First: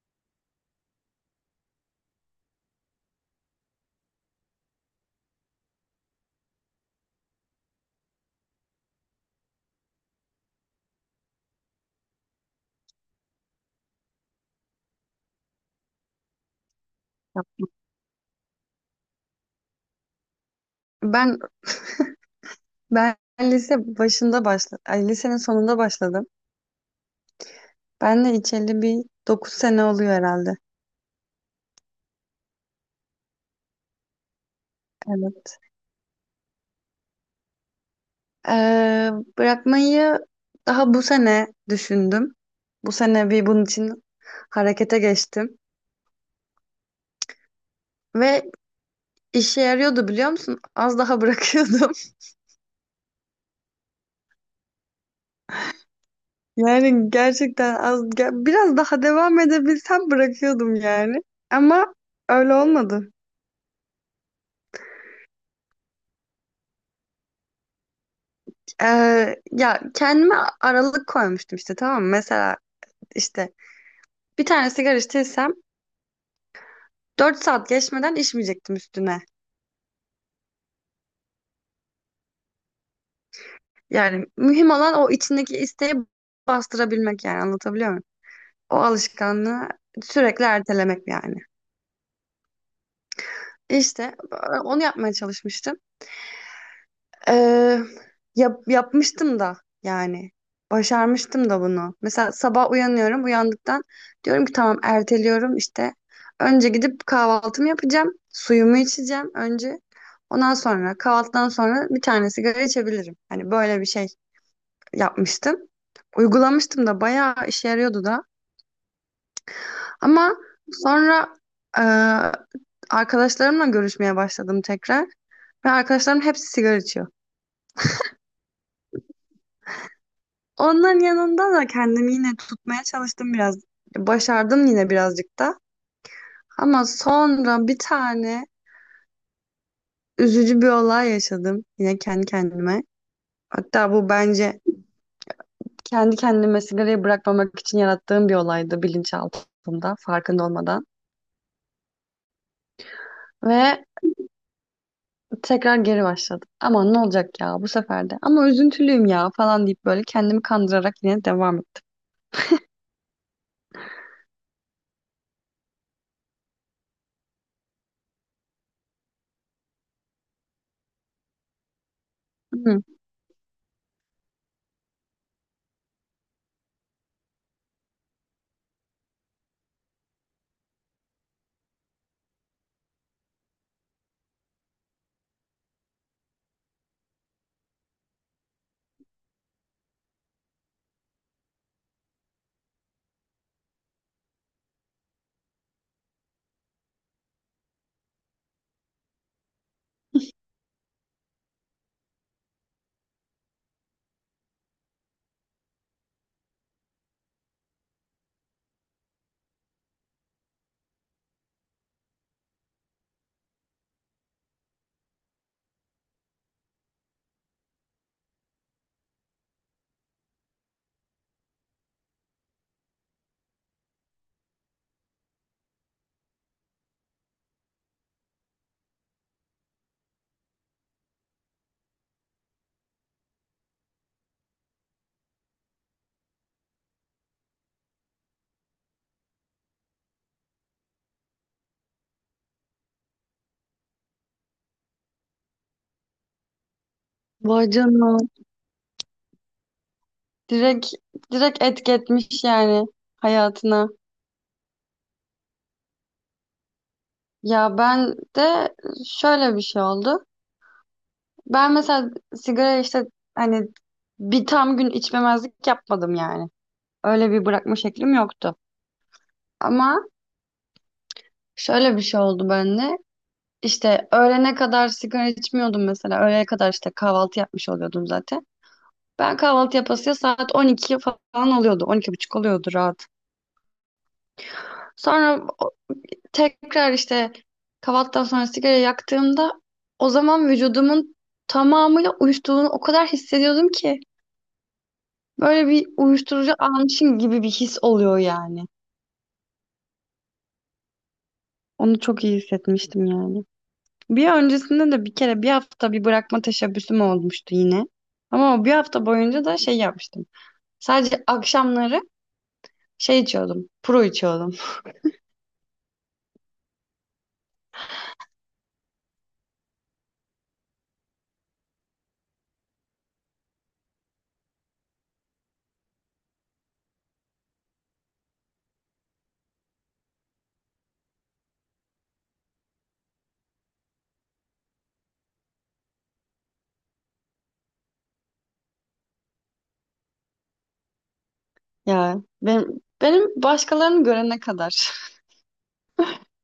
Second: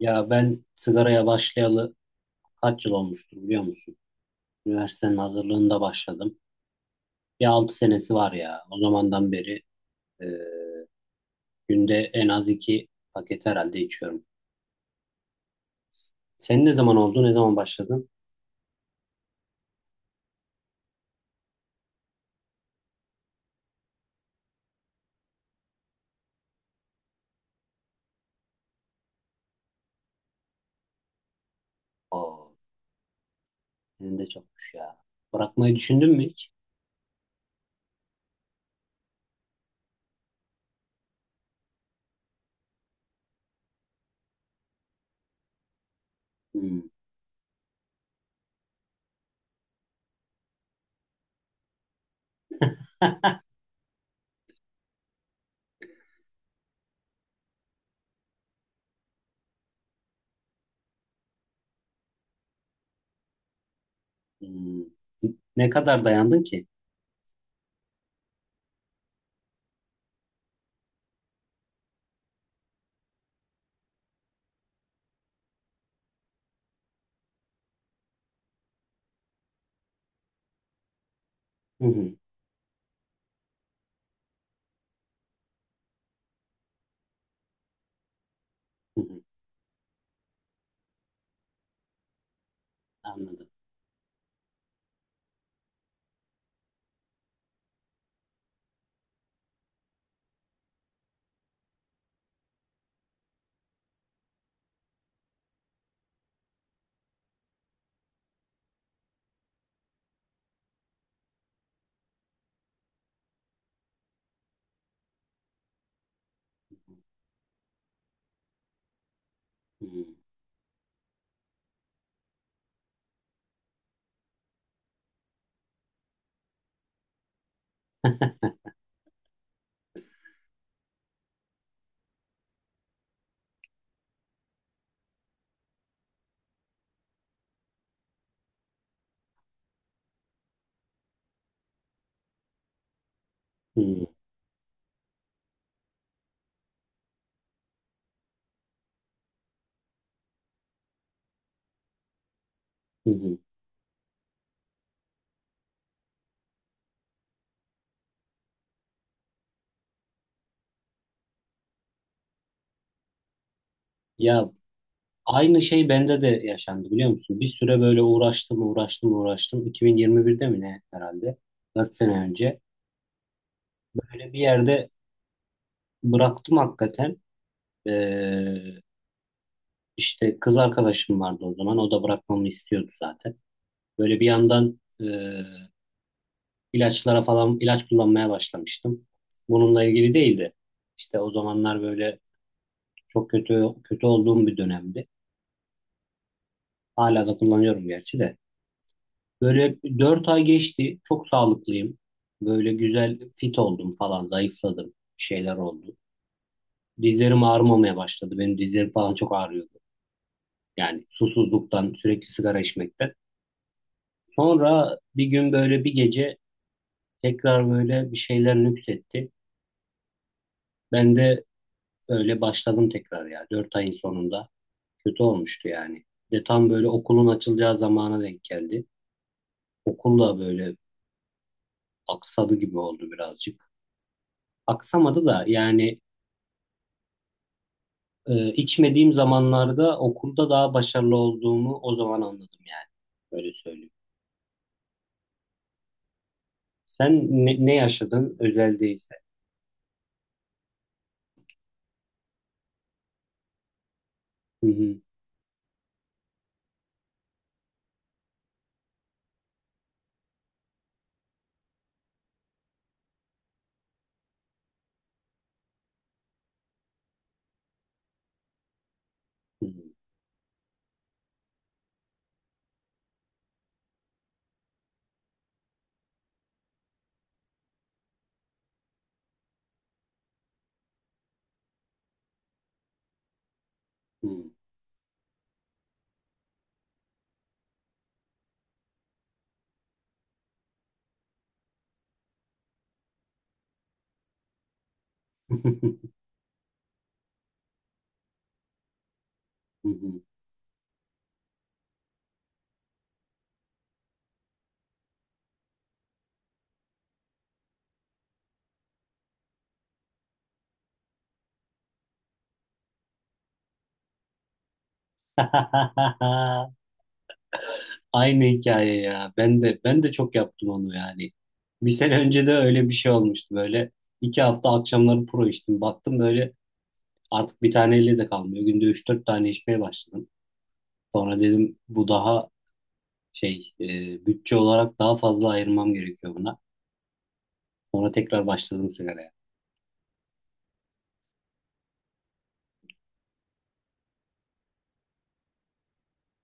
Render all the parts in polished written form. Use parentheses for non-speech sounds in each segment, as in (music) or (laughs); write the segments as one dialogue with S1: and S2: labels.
S1: Ya ben sigaraya başlayalı kaç yıl olmuştur, biliyor musun? Üniversitenin hazırlığında başladım. Bir 6 senesi var ya. O zamandan beri e, günde en az 2 paket herhalde içiyorum. Sen ne zaman oldu? Ne zaman başladın?
S2: Tamam. Ben lise başında lisenin sonunda başladım. Ben de içeli bir 9 sene oluyor herhalde.
S1: Oo, senin de çokmuş ya.
S2: Evet.
S1: Bırakmayı düşündün mü hiç?
S2: Ee, Bırakmayı daha bu sene düşündüm. Bu sene bir bunun için harekete geçtim.
S1: Hmm.
S2: Ve işe yarıyordu biliyor musun? Az daha bırakıyordum. (laughs) Yani gerçekten biraz daha devam edebilsem bırakıyordum yani. Ama öyle olmadı.
S1: Hmm. Ne kadar dayandın ki?
S2: Ya kendime aralık koymuştum işte, tamam mı? Mesela İşte bir tane sigara içtiysem 4 saat geçmeden içmeyecektim üstüne.
S1: Hı hı.
S2: Yani mühim olan o içindeki isteği bastırabilmek, yani anlatabiliyor muyum? O
S1: Hı hı.
S2: alışkanlığı sürekli ertelemek yani.
S1: Anladım.
S2: İşte onu yapmaya çalışmıştım. Ee, Yapmıştım da yani. Başarmıştım da bunu. Mesela sabah uyanıyorum. Uyandıktan diyorum ki tamam, erteliyorum işte. Önce gidip kahvaltımı yapacağım. Suyumu içeceğim önce. Ondan sonra, kahvaltıdan sonra bir tane sigara içebilirim. Hani böyle bir şey yapmıştım. Uygulamıştım da, bayağı işe yarıyordu da.
S1: Hmm.
S2: Ama sonra e, arkadaşlarımla görüşmeye başladım tekrar. Ve arkadaşlarım hepsi sigara içiyor. Onların yanında da kendimi yine tutmaya çalıştım biraz. Başardım yine birazcık da. Ama sonra bir tane üzücü bir olay yaşadım yine kendi kendime.
S1: Hı
S2: Hatta
S1: hı.
S2: bu bence kendi kendime sigarayı bırakmamak için yarattığım bir olaydı, bilinçaltımda farkında olmadan.
S1: Hı hı.
S2: Ve tekrar geri başladım. Aman ne olacak ya bu sefer de. Ama üzüntülüyüm ya falan deyip böyle kendimi kandırarak yine devam ettim.
S1: Ya, aynı şey bende de yaşandı, biliyor musun? Bir süre böyle uğraştım, uğraştım, uğraştım. 2021'de mi ne herhalde? 4 sene önce.
S2: Hı.
S1: Böyle bir yerde bıraktım hakikaten. Ee, işte kız arkadaşım vardı o zaman. O da bırakmamı istiyordu zaten. Böyle bir yandan ilaçlara falan ilaç kullanmaya başlamıştım. Bununla ilgili değildi. İşte o zamanlar böyle çok kötü kötü olduğum bir dönemdi. Hala da kullanıyorum gerçi de. Böyle 4 ay geçti. Çok sağlıklıyım. Böyle güzel fit oldum falan. Zayıfladım. Bir şeyler oldu. Dizlerim ağrımamaya başladı. Benim dizlerim falan çok ağrıyordu. Yani susuzluktan, sürekli sigara içmekten. Sonra bir gün böyle bir gece tekrar böyle bir şeyler nüksetti. Ben de öyle başladım tekrar ya. 4 ayın sonunda. Kötü olmuştu yani. De tam böyle okulun açılacağı zamana denk geldi. Okul da böyle aksadı gibi oldu birazcık, aksamadı da yani içmediğim zamanlarda okulda daha başarılı olduğumu o zaman anladım yani. Öyle söyleyeyim. Sen ne,
S2: Vay
S1: ne
S2: canına.
S1: yaşadın, özel değilse?
S2: Direkt, direkt etki etmiş yani hayatına.
S1: Hı hı.
S2: Ya ben de şöyle bir şey oldu. Ben mesela sigara işte hani bir tam gün içmemezlik yapmadım yani. Öyle bir bırakma şeklim yoktu. Ama şöyle bir şey oldu bende. İşte öğlene kadar sigara içmiyordum mesela. Öğlene kadar işte kahvaltı yapmış oluyordum zaten. Ben kahvaltı yapasıya saat 12 falan oluyordu. 12 buçuk oluyordu rahat.
S1: Hı hı.
S2: Sonra tekrar işte kahvaltıdan sonra sigara yaktığımda o zaman vücudumun tamamıyla uyuştuğunu o kadar hissediyordum ki, böyle
S1: Hı
S2: bir
S1: (laughs)
S2: uyuşturucu almışım gibi bir his oluyor yani.
S1: hı. Hı (laughs) hı.
S2: Onu çok iyi hissetmiştim yani. Bir öncesinde de bir kere bir hafta bir bırakma teşebbüsüm olmuştu yine. Ama o bir hafta boyunca da şey yapmıştım. Sadece akşamları şey içiyordum. Pro içiyordum. (laughs)
S1: Aynı hikaye ya. Ben de çok yaptım onu yani. Bir sene önce de öyle bir şey olmuştu böyle. 2 hafta akşamları pro içtim. Baktım böyle artık bir tane elle de kalmıyor. Günde 3-4 tane içmeye başladım. Sonra dedim bu daha şey, bütçe olarak daha fazla ayırmam gerekiyor buna. Sonra tekrar başladım sigaraya.
S2: Ya benim başkalarını görene kadar.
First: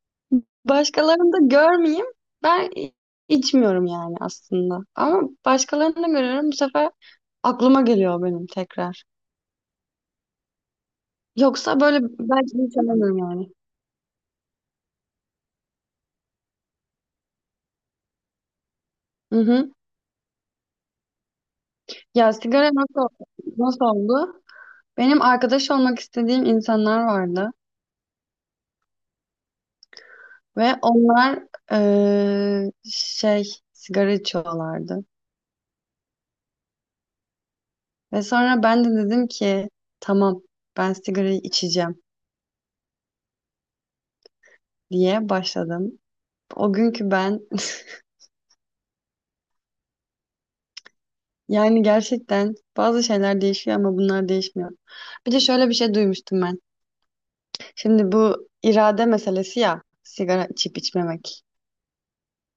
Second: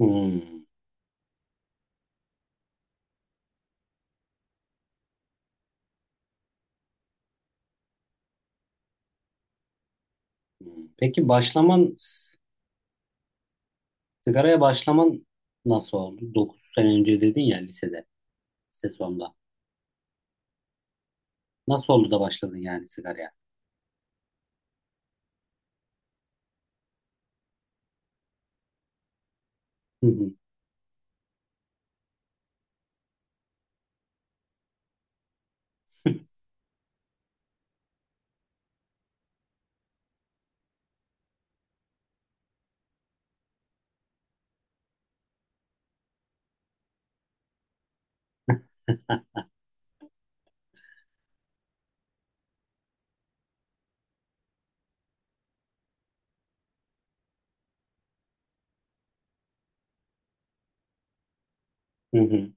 S1: Hmm.
S2: Başkalarını da görmeyeyim. Ben i- içmiyorum yani aslında. Ama başkalarını da görüyorum. Bu sefer aklıma geliyor benim tekrar.
S1: Hmm.
S2: Yoksa böyle belki hiç alamıyorum yani.
S1: Sigaraya başlaman nasıl oldu? 9 sene önce dedin ya, lisede, lise sonunda.
S2: Hı hı.
S1: Nasıl oldu da
S2: Ya
S1: başladın
S2: sigara
S1: yani sigaraya?
S2: nasıl oldu? Benim arkadaş olmak istediğim insanlar vardı.
S1: Hı hı.
S2: Ve onlar eee, şey sigara içiyorlardı.
S1: (laughs)
S2: Ve sonra ben de dedim ki tamam, ben sigarayı içeceğim diye başladım. O günkü ben. (laughs) Yani gerçekten bazı şeyler değişiyor ama bunlar değişmiyor. Bir de şöyle bir şey duymuştum ben. Şimdi bu irade meselesi ya, sigara içip içmemek.
S1: Hı hı.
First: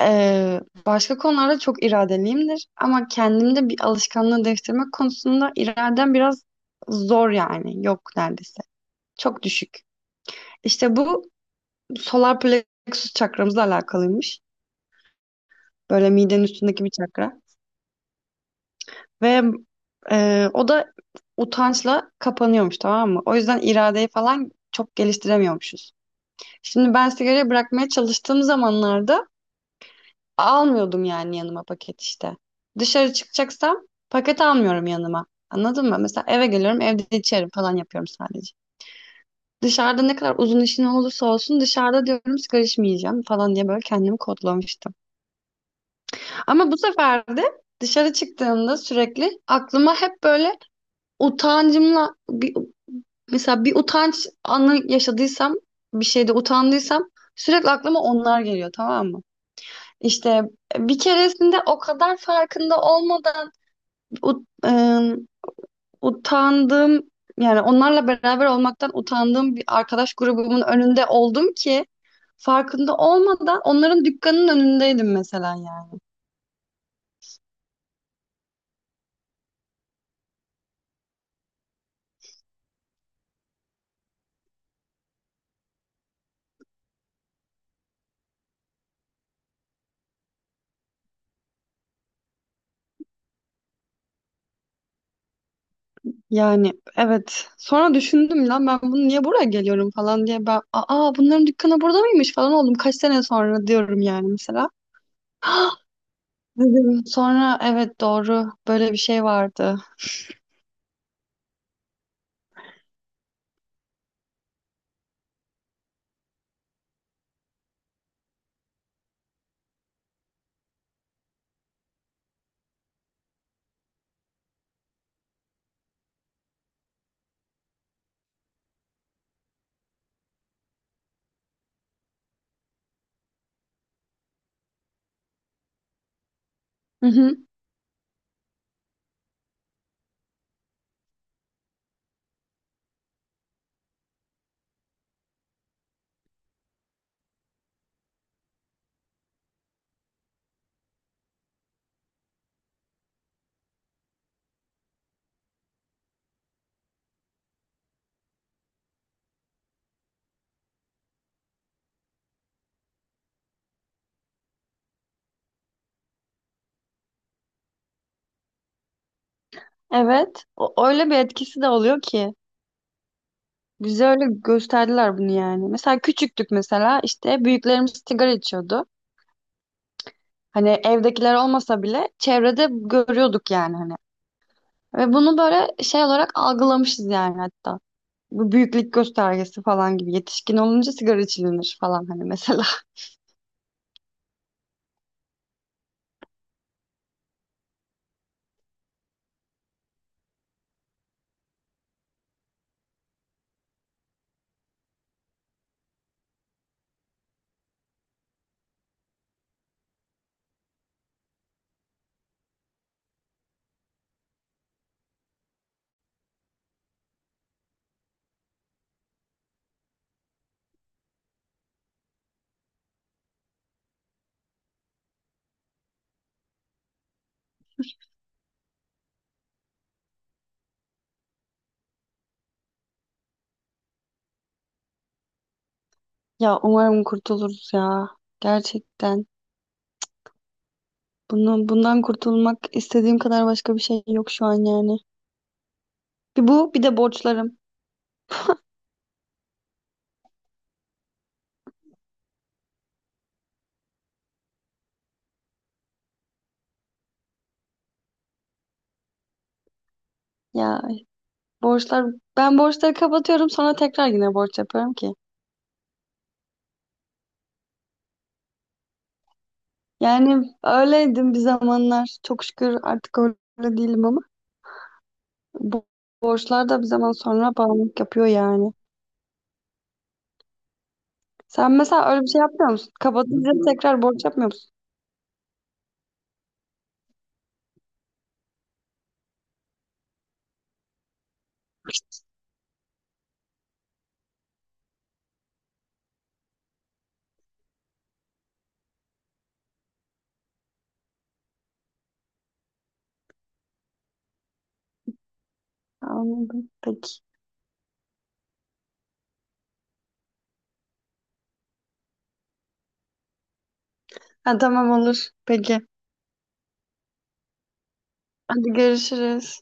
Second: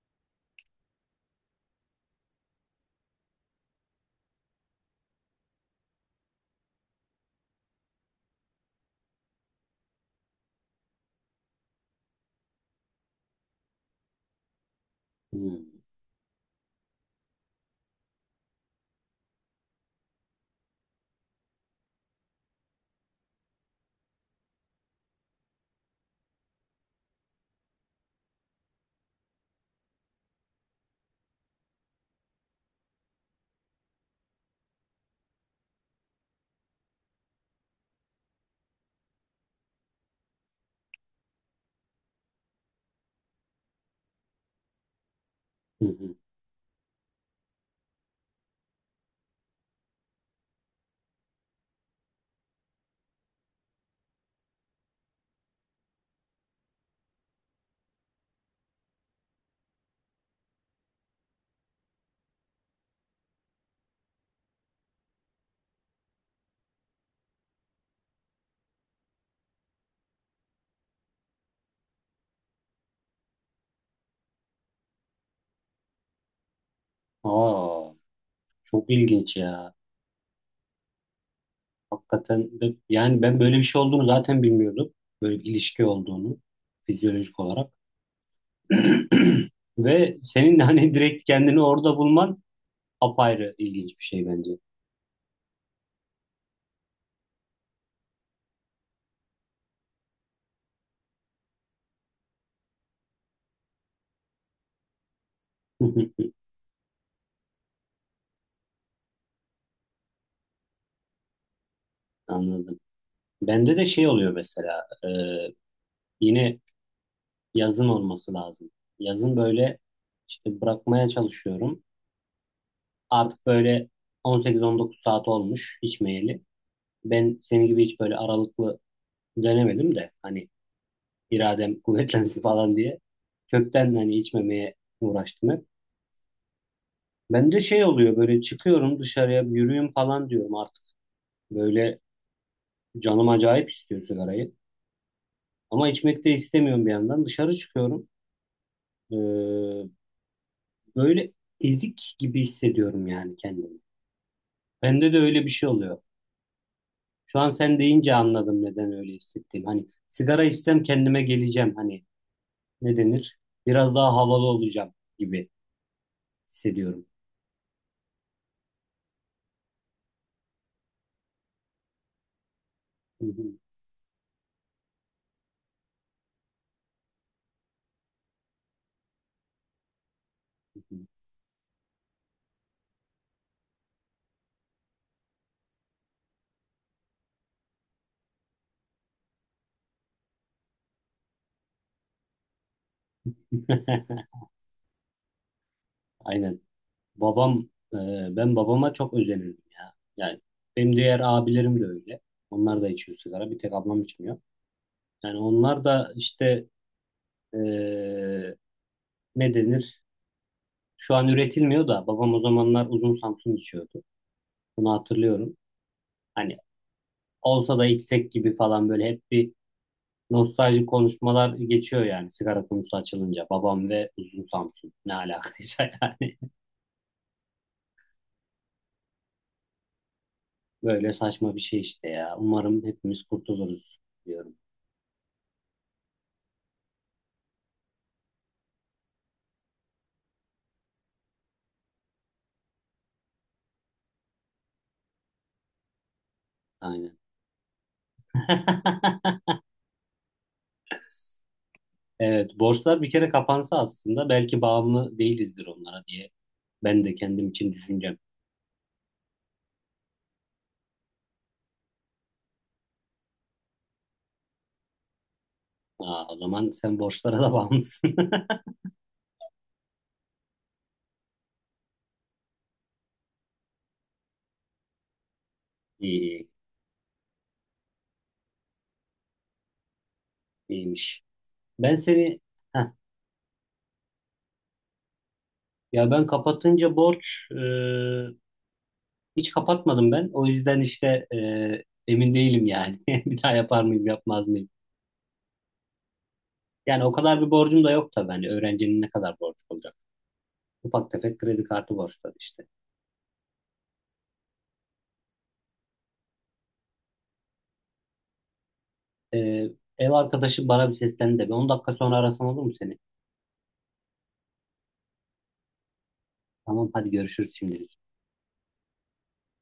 S2: Başka konularda çok iradeliyimdir ama kendimde bir alışkanlığı değiştirmek konusunda iradem biraz zor yani. Yok neredeyse. Çok düşük. İşte bu solar plexus çakramızla alakalıymış.
S1: Hı
S2: Böyle midenin üstündeki bir çakra. Ve o da utançla kapanıyormuş, tamam mı? O yüzden iradeyi falan çok geliştiremiyormuşuz. Şimdi ben sigarayı bırakmaya çalıştığım zamanlarda almıyordum yani yanıma paket işte. Dışarı çıkacaksam paket almıyorum yanıma. Anladın mı? Mesela eve geliyorum, evde içerim falan yapıyorum sadece. Dışarıda ne kadar uzun işin olursa olsun, dışarıda diyorum sigara içmeyeceğim falan diye böyle kendimi kodlamıştım.
S1: hı.
S2: Ama bu sefer de dışarı çıktığımda sürekli aklıma hep böyle utancımla bir, mesela bir utanç anı yaşadıysam, bir şeyde utandıysam sürekli aklıma onlar geliyor, tamam mı? İşte bir keresinde o kadar farkında olmadan ut- ıı, utandığım, yani onlarla beraber olmaktan utandığım bir arkadaş grubumun önünde oldum ki, farkında olmadan onların dükkanının önündeydim mesela yani.
S1: Aa, çok ilginç ya. Yani ben böyle bir şey olduğunu zaten bilmiyordum. Böyle bir ilişki olduğunu, fizyolojik olarak. (clears throat) Ve senin hani direkt kendini orada bulman apayrı ilginç bir şey bence.
S2: Yani evet. Sonra düşündüm, lan ben bunu niye buraya geliyorum falan diye, ben aa bunların dükkanı burada mıymış falan oldum. Kaç sene sonra diyorum yani mesela.
S1: (laughs)
S2: Dedim. Sonra evet doğru, böyle bir şey vardı.
S1: Anladım. Bende de şey oluyor mesela, yine yazın olması lazım. Yazın böyle işte bırakmaya çalışıyorum. Artık böyle 18-19 saat olmuş içmeyeli. Ben senin gibi hiç böyle aralıklı denemedim de hani, iradem (laughs) kuvvetlensin falan diye kökten hani içmemeye uğraştım hep.
S2: Hı hı.
S1: Bende şey oluyor, böyle çıkıyorum dışarıya, bir yürüyüm falan diyorum artık. Böyle canım acayip istiyor sigarayı. Ama içmek de istemiyorum bir yandan. Dışarı çıkıyorum. Ee, Böyle ezik gibi hissediyorum yani kendimi. Bende de öyle bir şey oluyor. Şu an sen deyince anladım neden öyle hissettiğim. Hani sigara içsem kendime geleceğim. Hani, ne denir? Biraz daha havalı olacağım gibi hissediyorum.
S2: Evet. O, öyle bir etkisi de oluyor ki. Bize öyle gösterdiler bunu yani. Mesela küçüktük, mesela işte büyüklerimiz sigara içiyordu. Hani evdekiler olmasa bile çevrede görüyorduk yani hani. Ve bunu böyle şey olarak algılamışız yani, hatta. Bu büyüklük göstergesi falan gibi. Yetişkin olunca sigara içilinir falan hani mesela. (laughs)
S1: (laughs) Aynen. Babam, e, ben babama çok özenirdim ya. Yani benim diğer abilerim de öyle. Onlar da içiyor sigara. Bir tek ablam içmiyor. Yani onlar da işte, e, ne denir? Şu an üretilmiyor da babam o zamanlar uzun Samsun içiyordu. Bunu hatırlıyorum. Hani olsa da içsek gibi falan, böyle hep bir nostaljik konuşmalar geçiyor yani sigara konusu açılınca. Babam ve uzun Samsun ne alakaysa (laughs) yani. Böyle saçma bir şey işte ya. Umarım hepimiz kurtuluruz diyorum.
S2: Ya umarım kurtuluruz ya. Gerçekten. Bundan kurtulmak istediğim kadar başka bir şey yok şu an yani. Bir bu, bir de
S1: Aynen.
S2: borçlarım.
S1: (laughs) Evet, borçlar bir kere kapansa aslında belki bağımlı değilizdir onlara diye ben de kendim için düşüneceğim.
S2: Ya borçlar, ben borçları kapatıyorum sonra tekrar yine borç yapıyorum ki.
S1: Aa, o zaman sen borçlara da bağımlısın. (laughs)
S2: Yani öyleydim bir zamanlar. Çok şükür artık öyle değilim ama bu
S1: İyi,
S2: borçlar da bir zaman sonra bağımlılık yapıyor yani.
S1: iyiymiş.
S2: Sen
S1: Ben
S2: mesela öyle bir
S1: seni,
S2: şey yapmıyor
S1: heh,
S2: musun? Kapatınca tekrar borç yapmıyor musun?
S1: ya ben kapatınca borç, hiç kapatmadım ben. O yüzden işte, emin değilim yani. (laughs) Bir daha yapar mıyım, yapmaz mıyım? Yani o kadar bir borcum da yok tabii. Hani öğrencinin ne kadar borcu olacak? Ufak tefek kredi kartı borçları işte.
S2: Anladım. Peki.
S1: E, ev arkadaşım bana bir seslendi de. Bir 10 dakika sonra arasam olur mu seni?
S2: Ha, tamam olur. Peki.
S1: Tamam hadi görüşürüz şimdi.
S2: Hadi görüşürüz.